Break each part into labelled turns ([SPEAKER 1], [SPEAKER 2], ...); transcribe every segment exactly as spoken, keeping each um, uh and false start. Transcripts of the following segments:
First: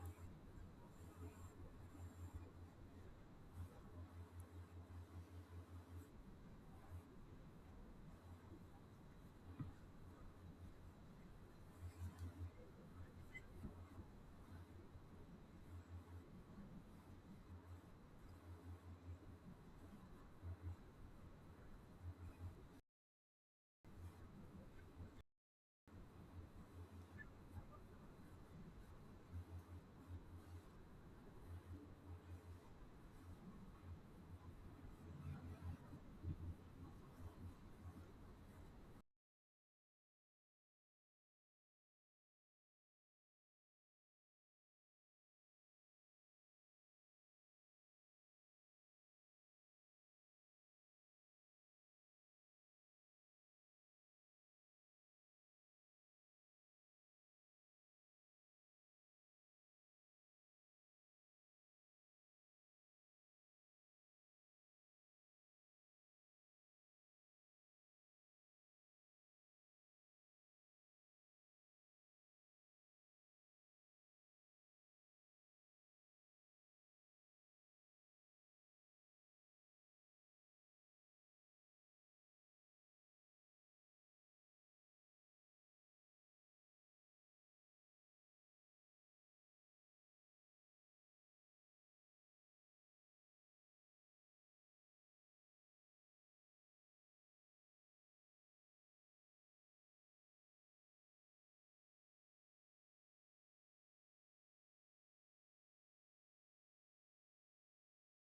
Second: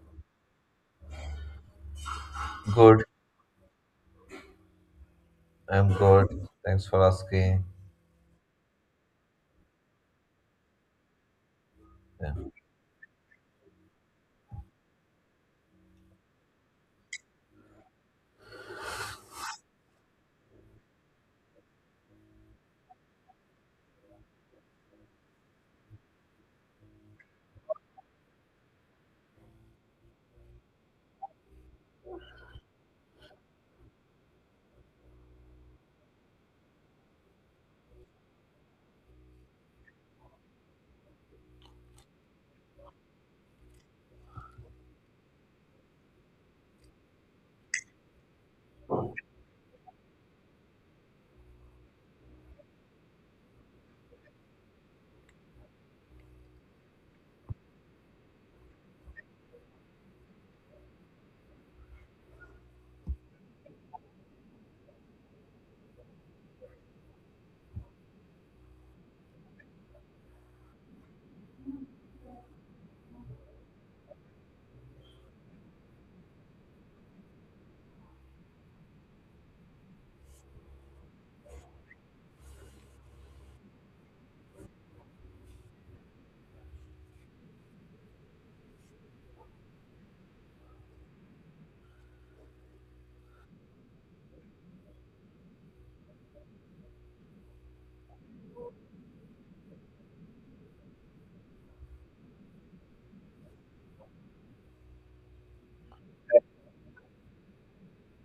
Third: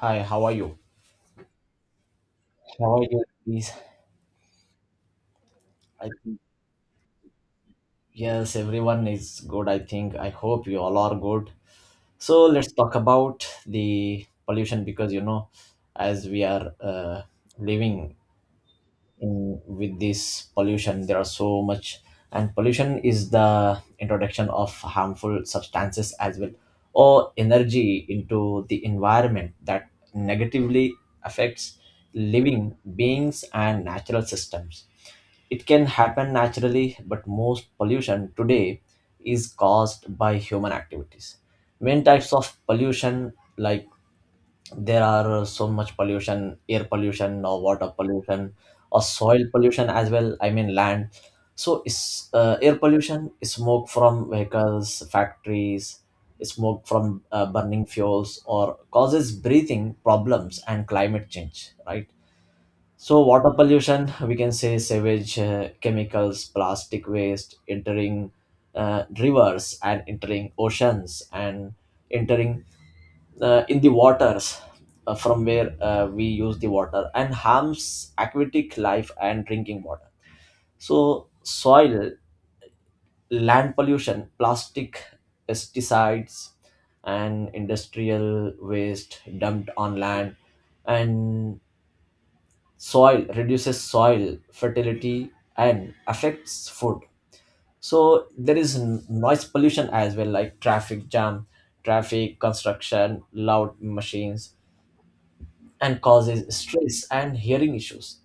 [SPEAKER 1] Hi, how are you? How are
[SPEAKER 2] Good.
[SPEAKER 1] you, please?
[SPEAKER 2] I'm
[SPEAKER 1] I think,
[SPEAKER 2] good. Thanks for asking.
[SPEAKER 1] yes, everyone is good. I think I hope you all are good.
[SPEAKER 2] Yeah.
[SPEAKER 1] So let's talk about the pollution because you know, as we are uh, living in with this pollution, there are so much, and pollution is the introduction of harmful substances as well or energy into the environment that negatively affects living beings and natural systems. It can happen naturally, but most pollution today is caused by human activities. Main types of pollution, like there are so much pollution, air pollution or water pollution or soil pollution as well. I mean land. So is uh, air pollution, is smoke from vehicles, factories, smoke from uh, burning fuels, or causes breathing problems and climate change, right? So, water pollution, we can say sewage, uh, chemicals, plastic waste entering uh, rivers and entering oceans and entering uh, in the waters uh, from where uh, we use the water and harms aquatic life and drinking water. So, soil, land pollution, plastic, pesticides, and industrial waste dumped on land and soil reduces soil fertility and affects food. So there is n- noise pollution as well, like traffic jam, traffic construction, loud machines, and causes stress and hearing issues.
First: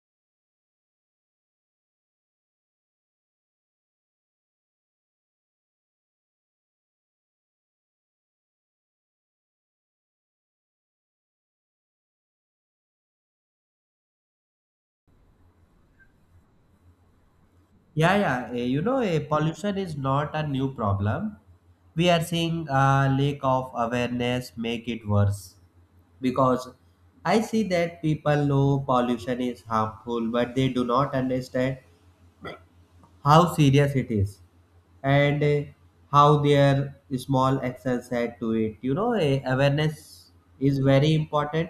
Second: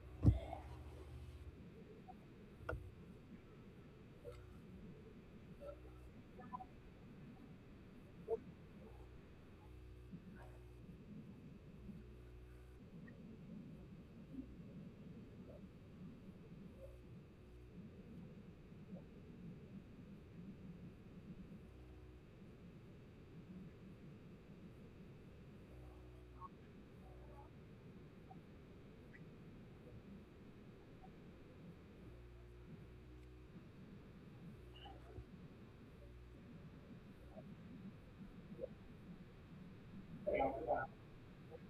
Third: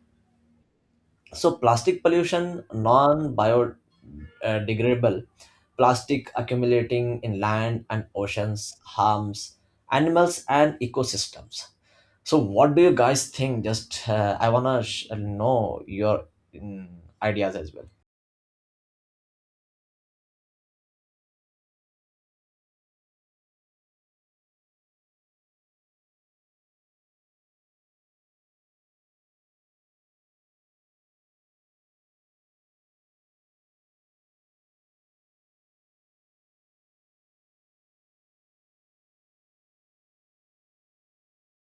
[SPEAKER 1] So plastic pollution, non biodegradable plastic accumulating in land and oceans harms animals and ecosystems. So what do you guys think? Just uh, I want to sh- know your mm, ideas as well.
[SPEAKER 3] Yeah, yeah. eh, You know, eh, pollution is not a new problem. We are seeing a lack of awareness make it worse because I see that people know pollution is harmful, but they do not understand how serious it is, and uh, how their small actions add to it. You know, uh, awareness is very important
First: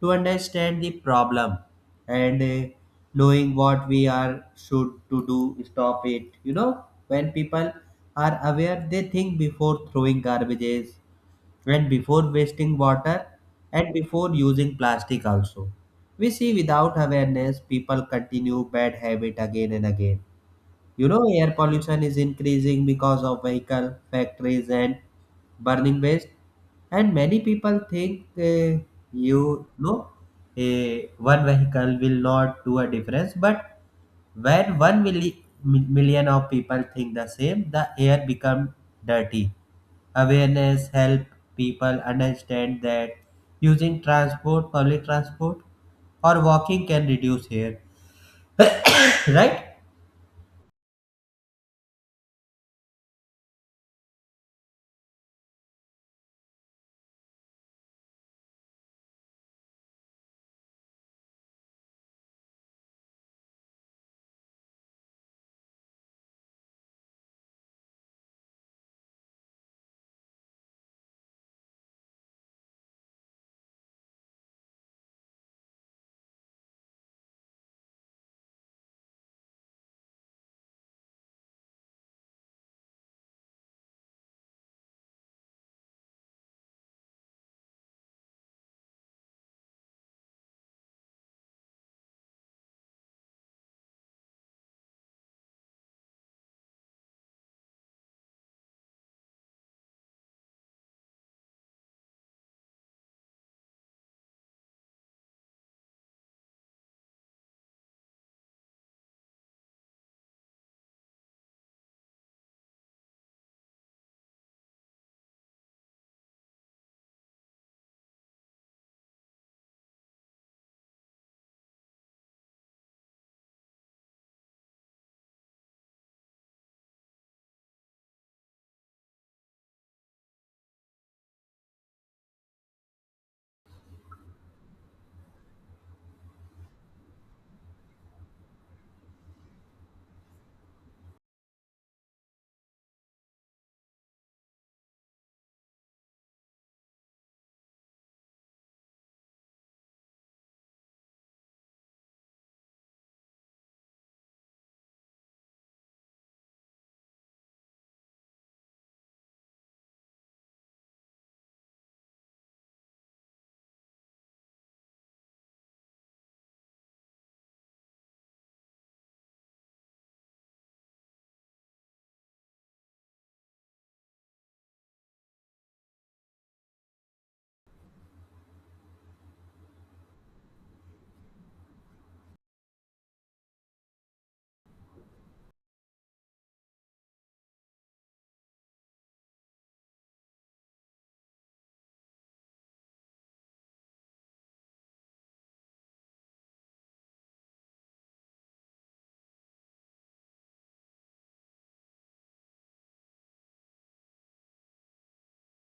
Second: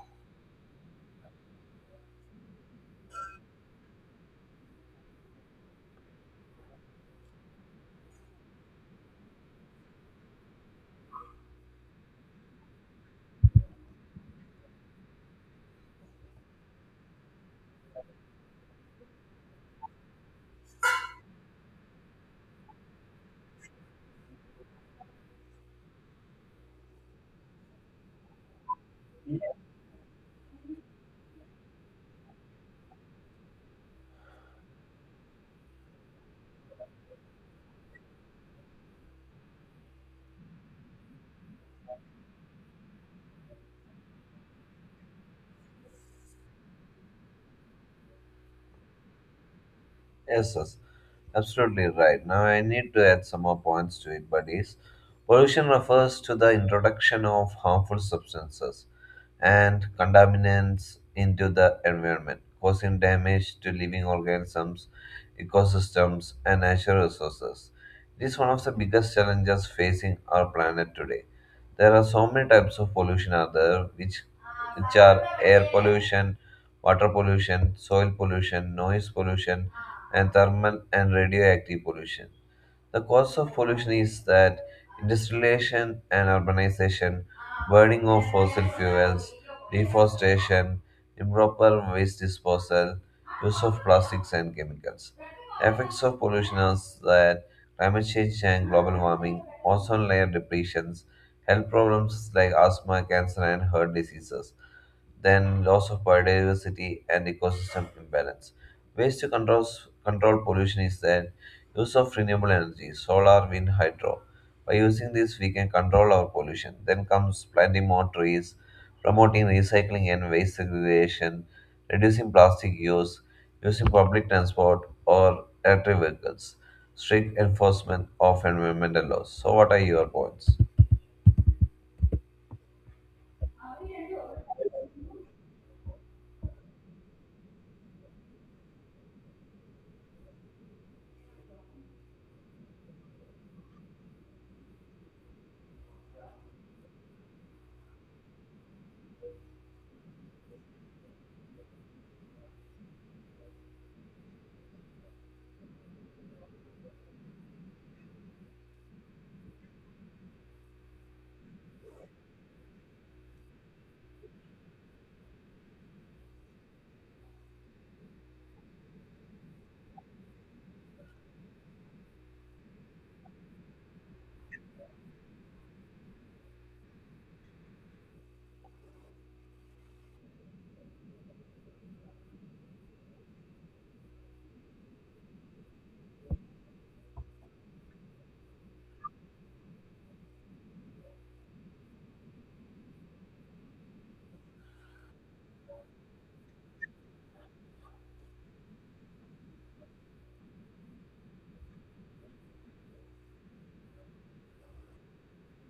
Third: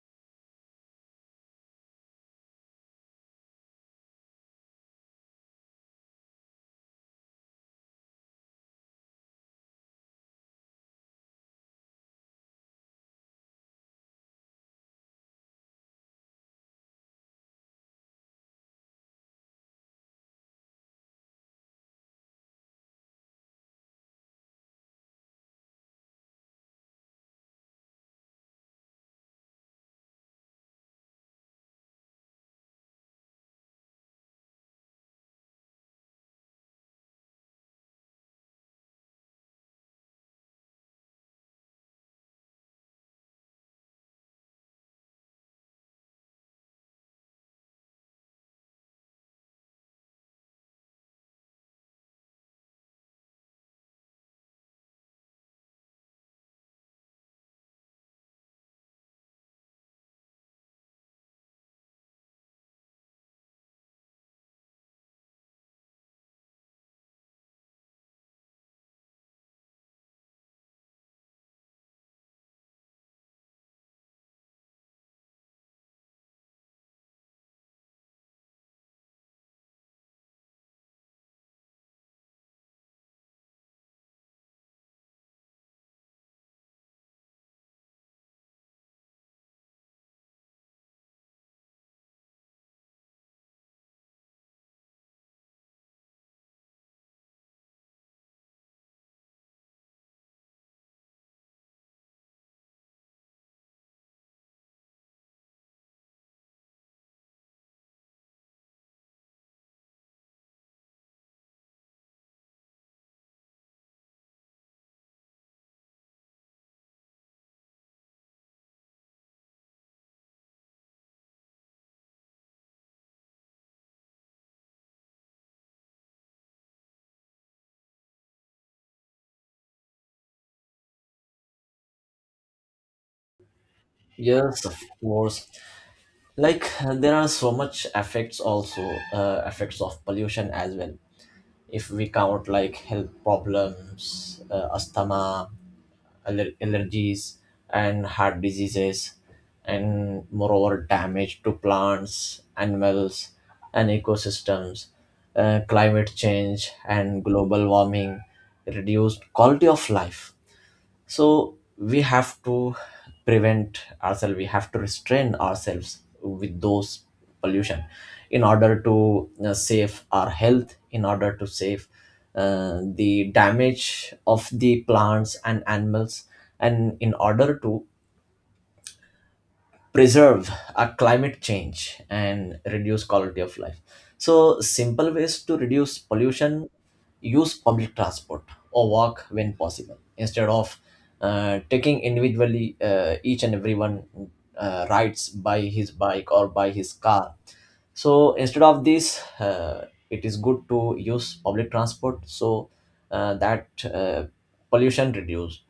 [SPEAKER 3] to understand the problem and uh, knowing what we are should to do stop it. You know, when people are aware, they think before throwing garbages, and before wasting water, and before using plastic also. We see without awareness people continue bad habit again and again. You know, air pollution is increasing because of vehicle, factories, and burning waste. And many people think, uh, you know, eh, one vehicle will not do a difference. But when one milli- mi- million of people think the same, the air become dirty. Awareness help people understand that using transport, public transport, or walking can reduce air. Right?
[SPEAKER 2] Yes, yes. Absolutely right. Now I need to add some more points to it, buddies. Pollution refers to the introduction of harmful substances and contaminants into the environment, causing damage to living organisms, ecosystems, and natural resources. It is one of the biggest challenges facing our planet today. There are so many types of pollution out there, which, which are air pollution, water pollution, soil pollution, noise pollution, and thermal and radioactive pollution. The cause of pollution is that industrialization and urbanization, burning of fossil fuels, deforestation, improper waste disposal, use of plastics and chemicals. Effects of pollution are that climate change and global warming, ozone layer depletions, health problems like asthma, cancer, and heart diseases, then loss of biodiversity and ecosystem imbalance. Ways to control, control pollution is that use of renewable energy, solar, wind, hydro. By using this, we can control our pollution. Then comes planting more trees, promoting recycling and waste segregation, reducing plastic use, using public transport or electric vehicles, strict enforcement of environmental laws. So, what are your points?
[SPEAKER 1] Yes, of course. Like uh, there are so much effects also, uh, effects of pollution as well. If we count, like health problems, uh, asthma, aller- allergies, and heart diseases, and moreover damage to plants, animals, and ecosystems, uh, climate change and global warming, reduced quality of life. So we have to prevent ourselves, we have to restrain ourselves with those pollution in order to uh, save our health, in order to save uh, the damage of the plants and animals, and in order to preserve our climate change and reduce quality of life. So simple ways to reduce pollution: use public transport or walk when possible instead of uh, taking individually, uh, each and everyone uh, rides by his bike or by his car. So instead of this, uh, it is good to use public transport so uh, that uh, pollution reduced,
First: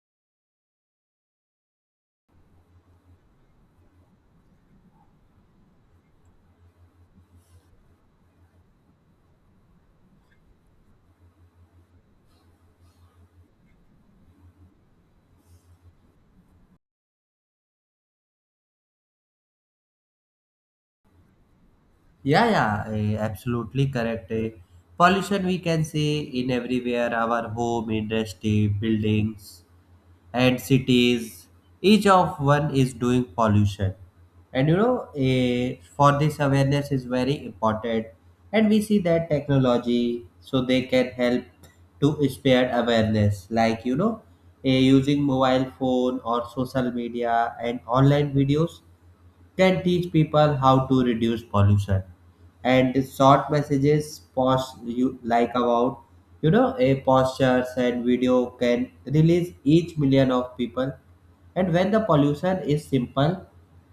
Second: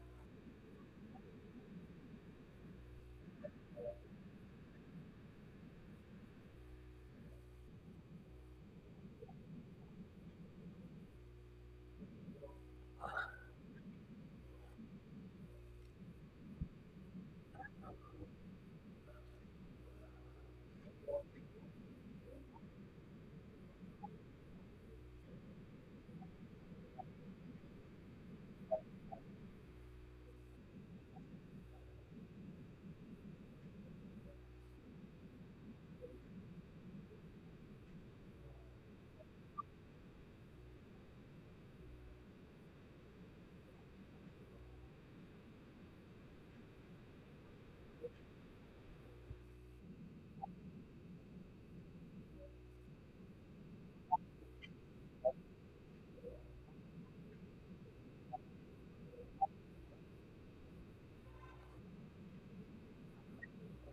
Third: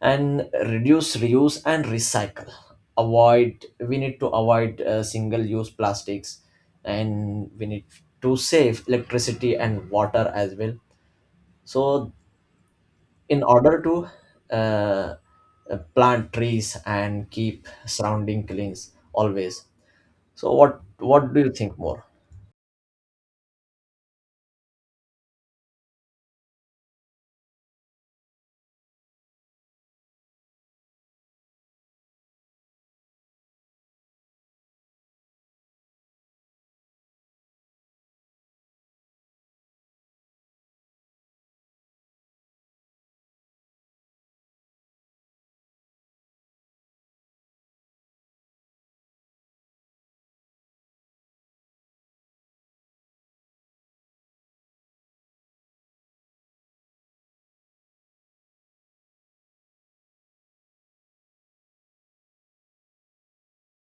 [SPEAKER 1] and reduce, reuse, and recycle. Avoid we need to avoid uh, single use plastics, and we need to save electricity and water as well. So in order to uh, uh, plant trees and keep surrounding clean always. So what what do you think more?
[SPEAKER 3] Yeah, yeah, eh, absolutely correct. eh. Pollution we can say in everywhere, our home, industry, buildings, and cities. Each of one is doing pollution, and you know, eh, for this awareness is very important. And we see that technology, so they can help to spread awareness, like you know, eh, using mobile phone or social media and online videos can teach people how to reduce pollution, and the short messages post you like about, you know, a postures and video can release each million of people. And when the pollution is simple,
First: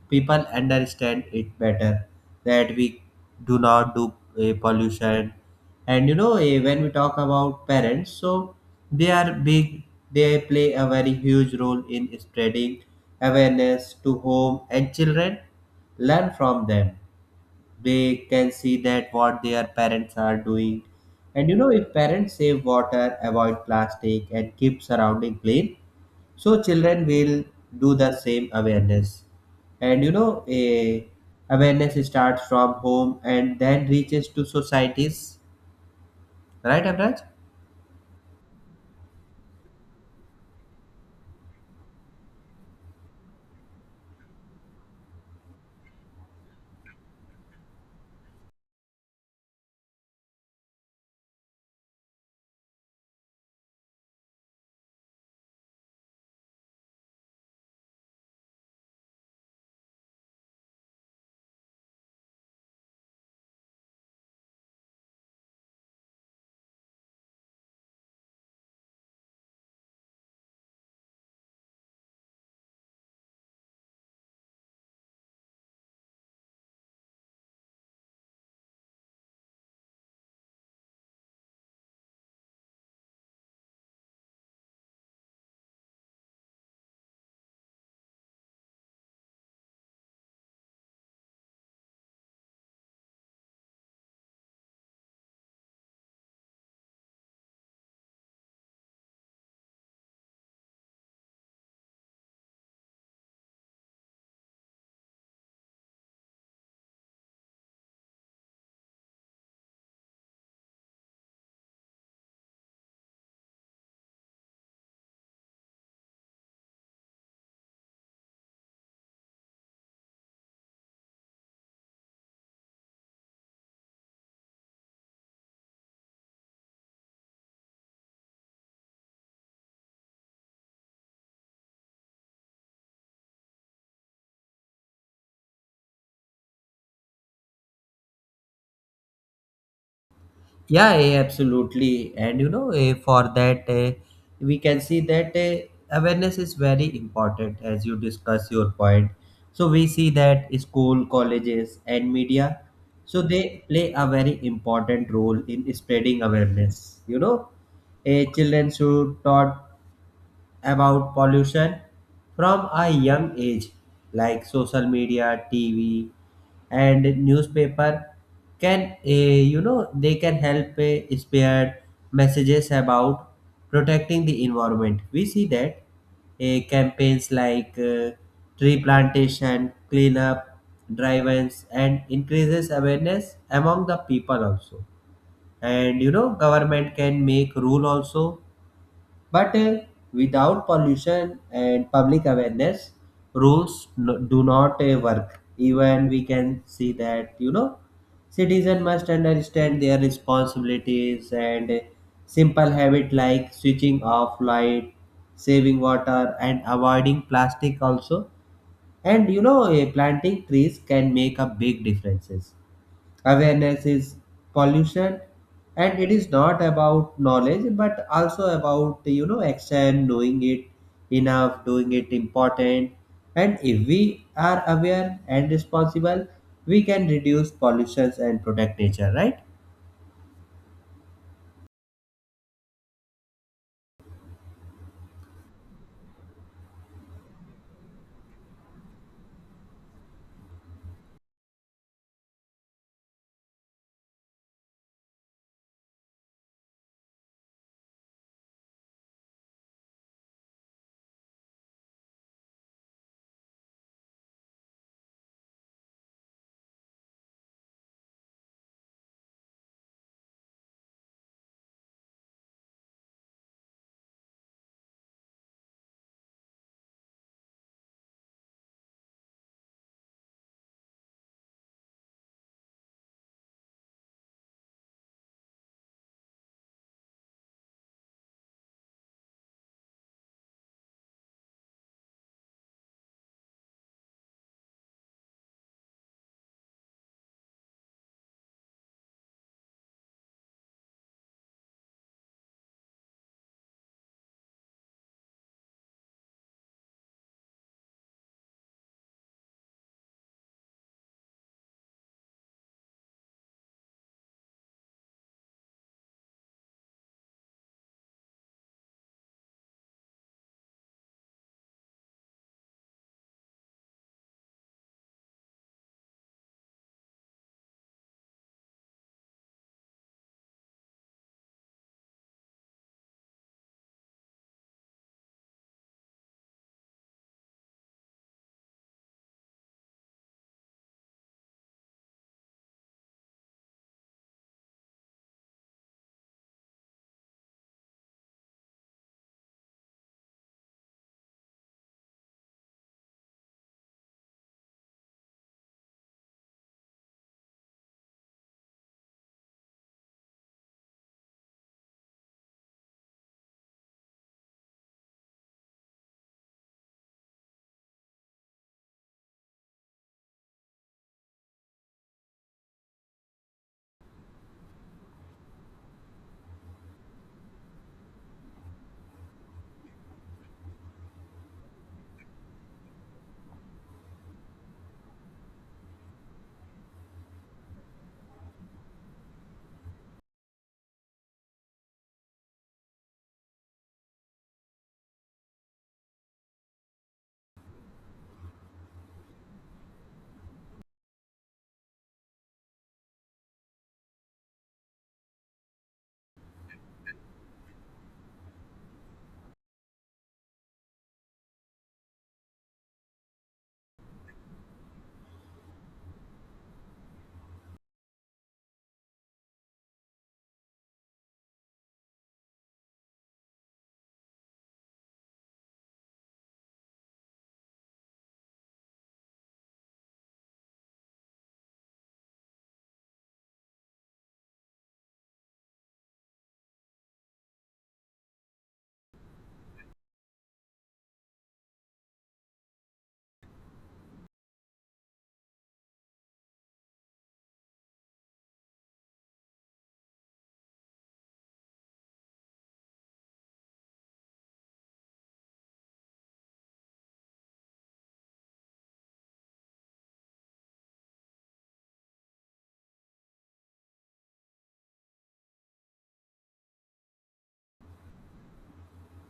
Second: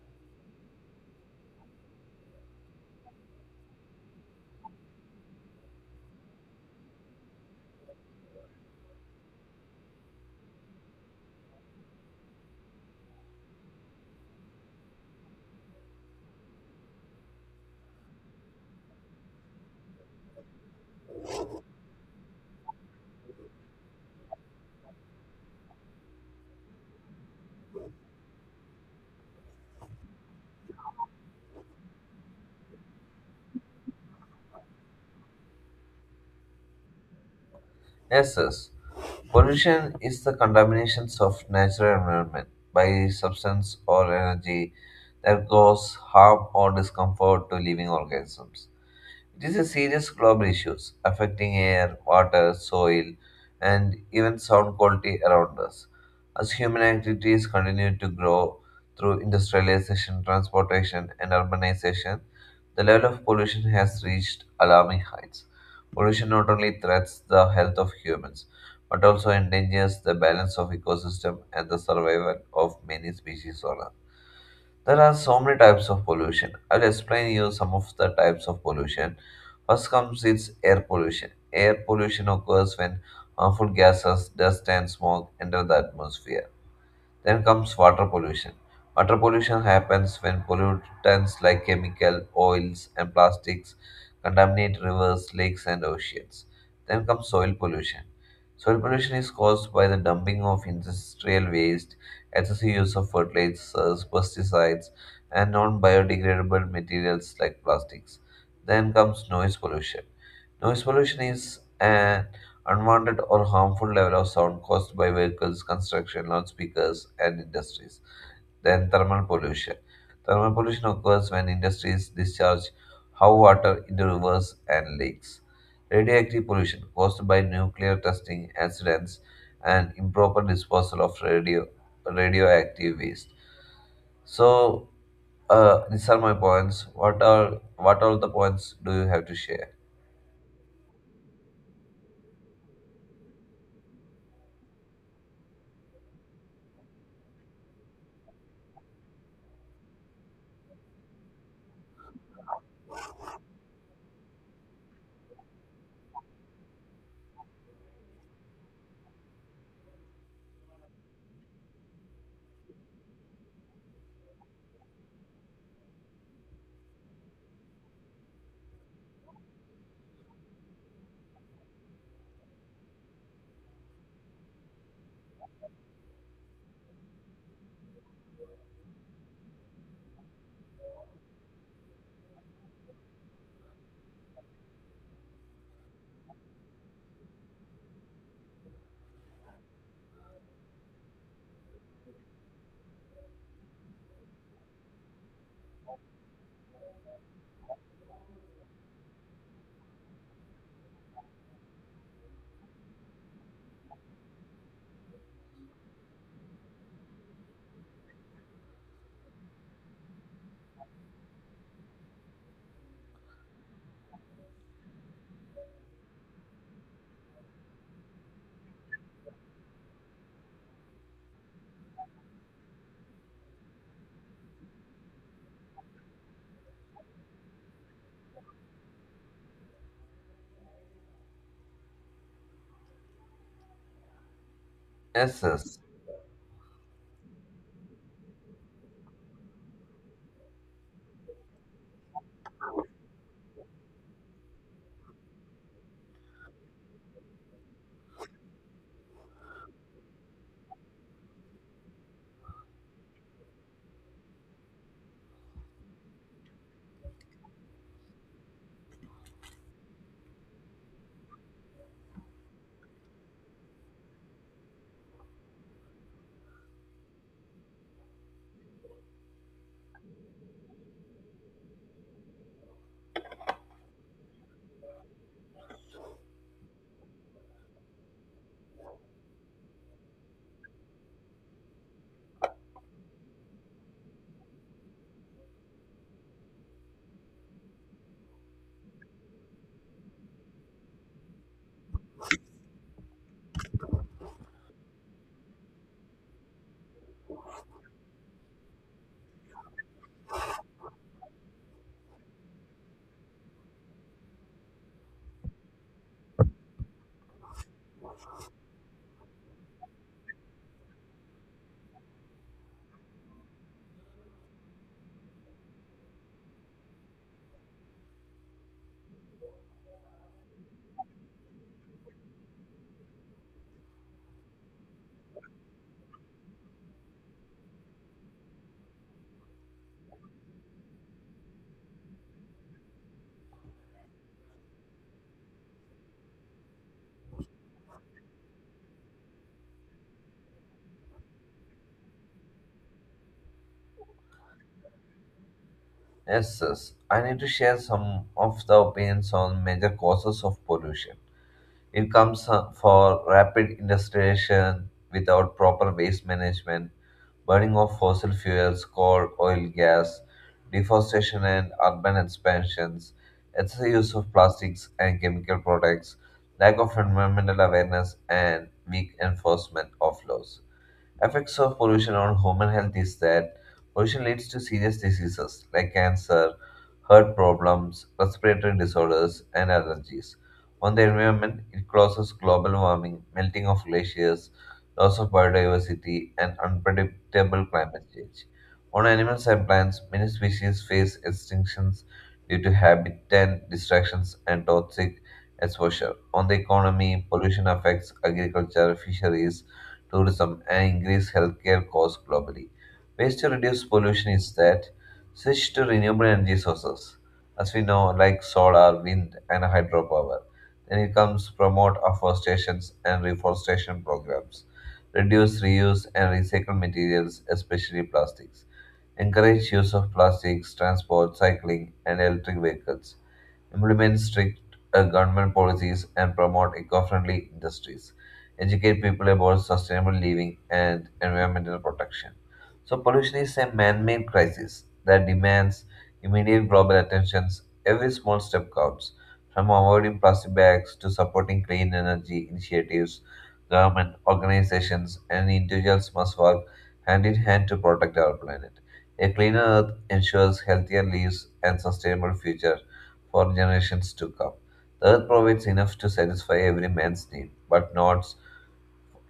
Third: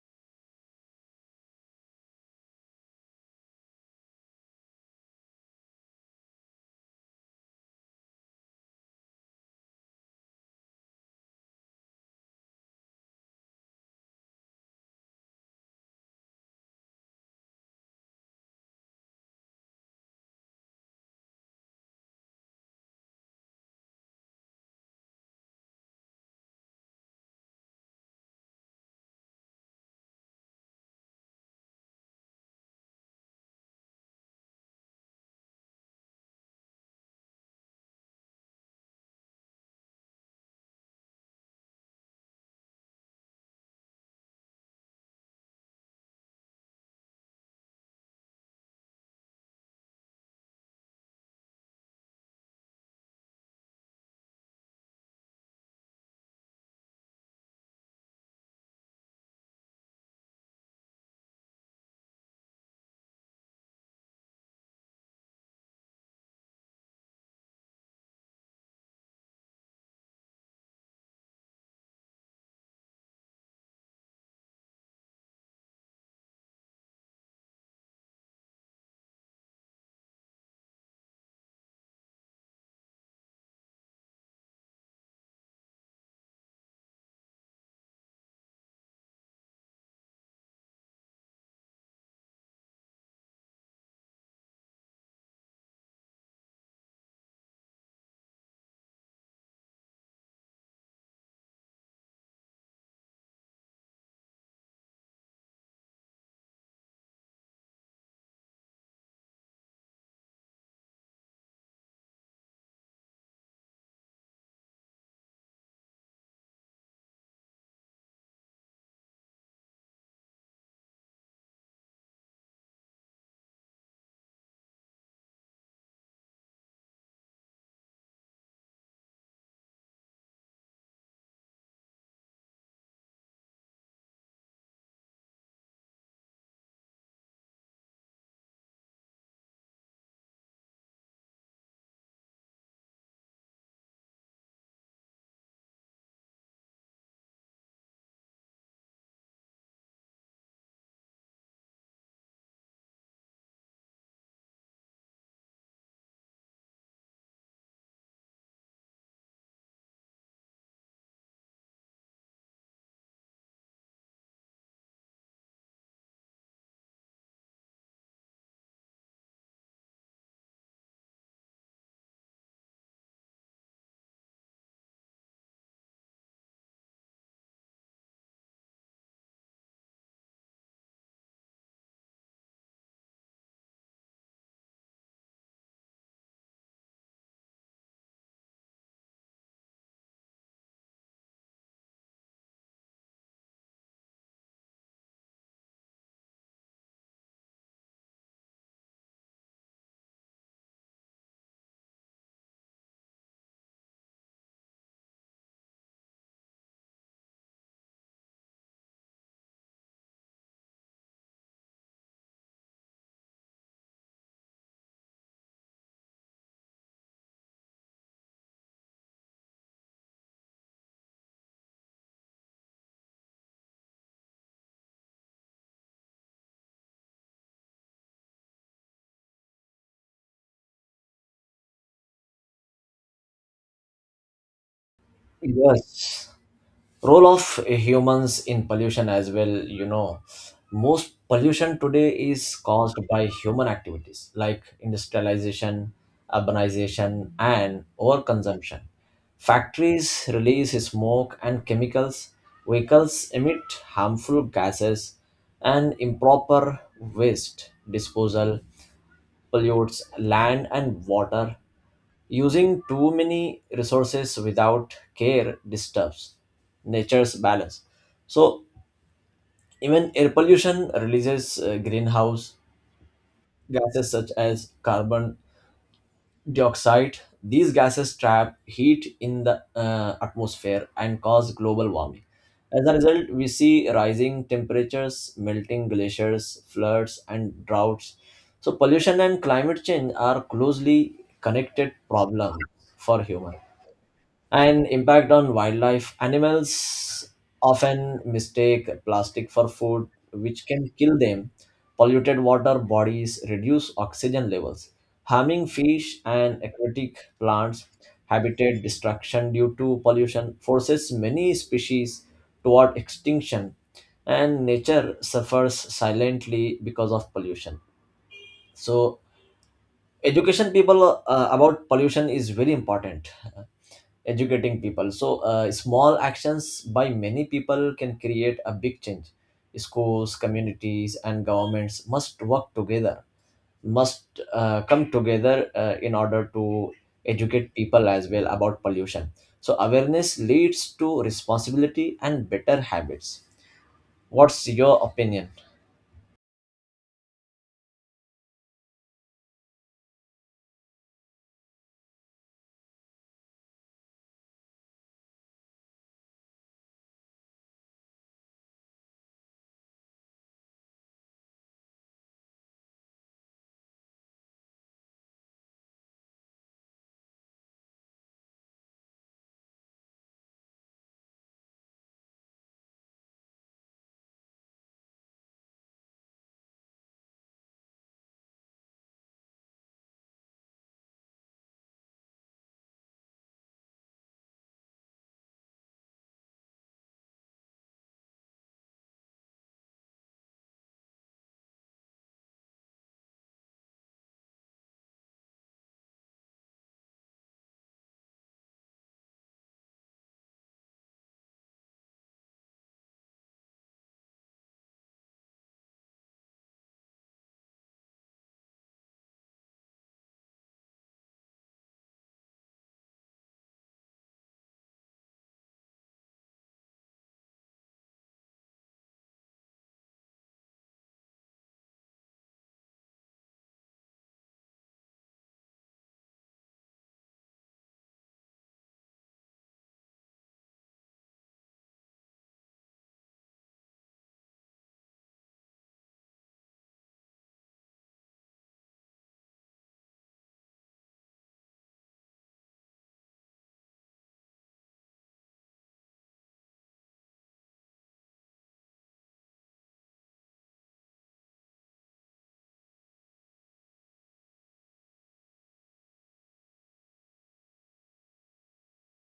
[SPEAKER 3] people understand it better, that we do not do a pollution. And you know, eh, when we talk about parents, so they are big, they play a very huge role in spreading awareness to home, and children learn from them. They can see that what their parents are doing, and you know, if parents save water, avoid plastic, and keep surrounding clean, so children will do the same awareness. And you know, a awareness starts from home and then reaches to societies, right, abraj?
[SPEAKER 2] Yes, yes. Pollution is the contaminations of natural environment by substance or energy that cause harm or discomfort to living organisms. It is a serious global issue affecting air, water, soil, and even sound quality around us. As human activities continue to grow through industrialization, transportation, and urbanization, the level of pollution has reached alarming heights. Pollution not only threatens the health of humans, but also endangers the balance of ecosystem and the survival of many species on Earth. There are so many types of pollution. I'll explain you some of the types of pollution. First comes its air pollution. Air pollution occurs when harmful gases, dust, and smoke enter the atmosphere. Then comes water pollution. Water pollution happens when pollutants like chemical, oils, and plastics contaminate rivers, lakes, and oceans. Then comes soil pollution. Soil pollution is caused by the dumping of industrial waste, excessive use of fertilizers, pesticides, and non biodegradable materials like plastics. Then comes noise pollution. Noise pollution is uh, unwanted or harmful level of sound caused by vehicles, construction, loudspeakers, and industries. Then thermal pollution. Thermal pollution occurs when industries discharge hot water into rivers and lakes. Radioactive pollution caused by nuclear testing accidents and improper disposal of radio radioactive waste. So, uh, these are my points. What are what are the points do you have to share?
[SPEAKER 3] Yeah, yeah, absolutely. And you know, eh, for that, eh, we can see that eh, awareness is very important as you discuss your point. So, we see that school, colleges, and media, so they play a very important role in spreading awareness. You know, a children should taught about pollution from a young age, like social media, T V, and newspaper can uh, you know, they can help uh, spread messages about protecting the environment. We see that uh, campaigns like uh, tree plantation, cleanup drive-ins, and increases awareness among the people also. And you know, government can make rule also, but uh, without pollution and public awareness, rules no, do not uh, work. Even we can see that, you know, citizens must understand their responsibilities, and uh, simple habit like switching off light, saving water, and avoiding plastic also. And you know, uh, planting trees can make a big differences. Awareness is pollution, and it is not about knowledge but also about, you know, action. Knowing it enough, doing it important. And if we are aware and responsible, we can reduce pollutions and protect nature, right?
[SPEAKER 2] Yes, yes.
[SPEAKER 1] Yes, role of humans in pollution as well, you know. Most pollution today is caused by human activities like industrialization, urbanization, and overconsumption. Factories release smoke and chemicals, vehicles emit harmful gases, and improper waste disposal pollutes land and water. Using too many resources without care disturbs nature's balance. So even air pollution releases uh, greenhouse gases such as carbon dioxide. These gases trap heat in the uh, atmosphere and cause global warming. As a result, we see rising temperatures, melting glaciers, floods, and droughts. So pollution and climate change are closely connected problems for humans. And impact on wildlife, animals often mistake plastic for food, which can kill them. Polluted water bodies reduce oxygen levels, harming fish and aquatic plants. Habitat destruction due to pollution forces many species toward extinction, and nature suffers silently because of pollution. So education people uh, about pollution is very important, educating people. So uh, small actions by many people can create a big change. Schools, communities, and governments must work together, must uh, come together uh, in order to educate people as well about pollution. So awareness leads to responsibility and better habits. What's your opinion?
[SPEAKER 2] Yes, yes. I need to share some of the opinions on major causes of pollution. It comes uh, for rapid industrialization without proper waste management, burning of fossil fuels, coal, oil, gas, deforestation and urban expansions, excessive use of plastics and chemical products, lack of environmental awareness, and weak enforcement of laws. Effects of pollution on human health is that pollution leads to serious diseases like cancer, heart problems, respiratory disorders, and allergies. On the environment, it causes global warming, melting of glaciers, loss of biodiversity, and unpredictable climate change. On animals and plants, many species face extinctions due to habitat distractions and toxic exposure. On the economy, pollution affects agriculture, fisheries, tourism, and increase healthcare costs globally. Ways to reduce pollution is that switch to renewable energy sources, as we know, like solar, wind, and hydropower. Then it comes promote afforestation and reforestation programs, reduce, reuse, and recycle materials, especially plastics. Encourage use of plastics, transport, cycling, and electric vehicles, implement strict uh, government policies, and promote eco-friendly industries. Educate people about sustainable living and environmental protection. So pollution is a man-made crisis that demands immediate global attention. Every small step counts, from avoiding plastic bags to supporting clean energy initiatives. Government, organizations, and individuals must work hand in hand to protect our planet. A cleaner earth ensures healthier lives and sustainable future for generations to come. The earth provides enough to satisfy every man's need, but not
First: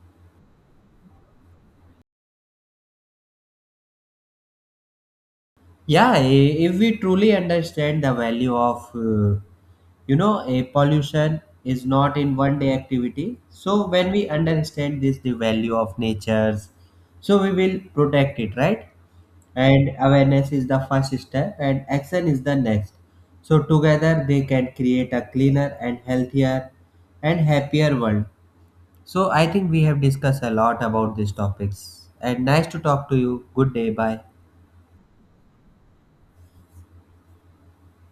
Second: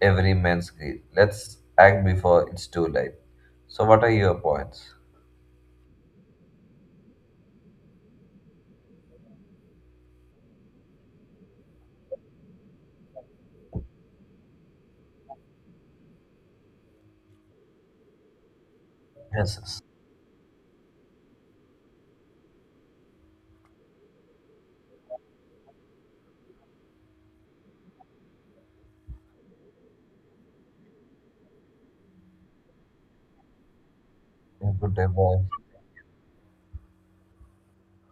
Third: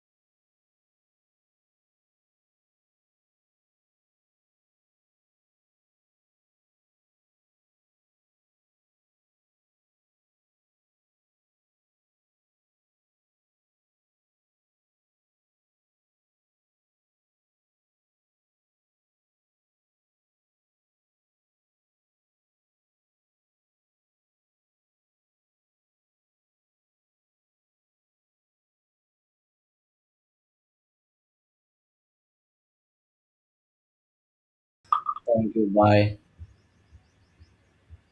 [SPEAKER 2] every man's greed. Let's act before it's too late. So, what are your points?
[SPEAKER 3] Yeah, i- if we truly understand the value of uh, you know, a pollution is not in one day activity, so when we understand this, the value of nature's, so we will protect it, right?
[SPEAKER 2] Yes, yes.
[SPEAKER 3] And awareness is the first step, and action is the next. So together they can create a cleaner and healthier and happier world. So I think we have discussed a lot about these topics, and nice to talk to you. Good day, bye.
[SPEAKER 2] Yeah, good day, bye.
[SPEAKER 1] Thank you, bye.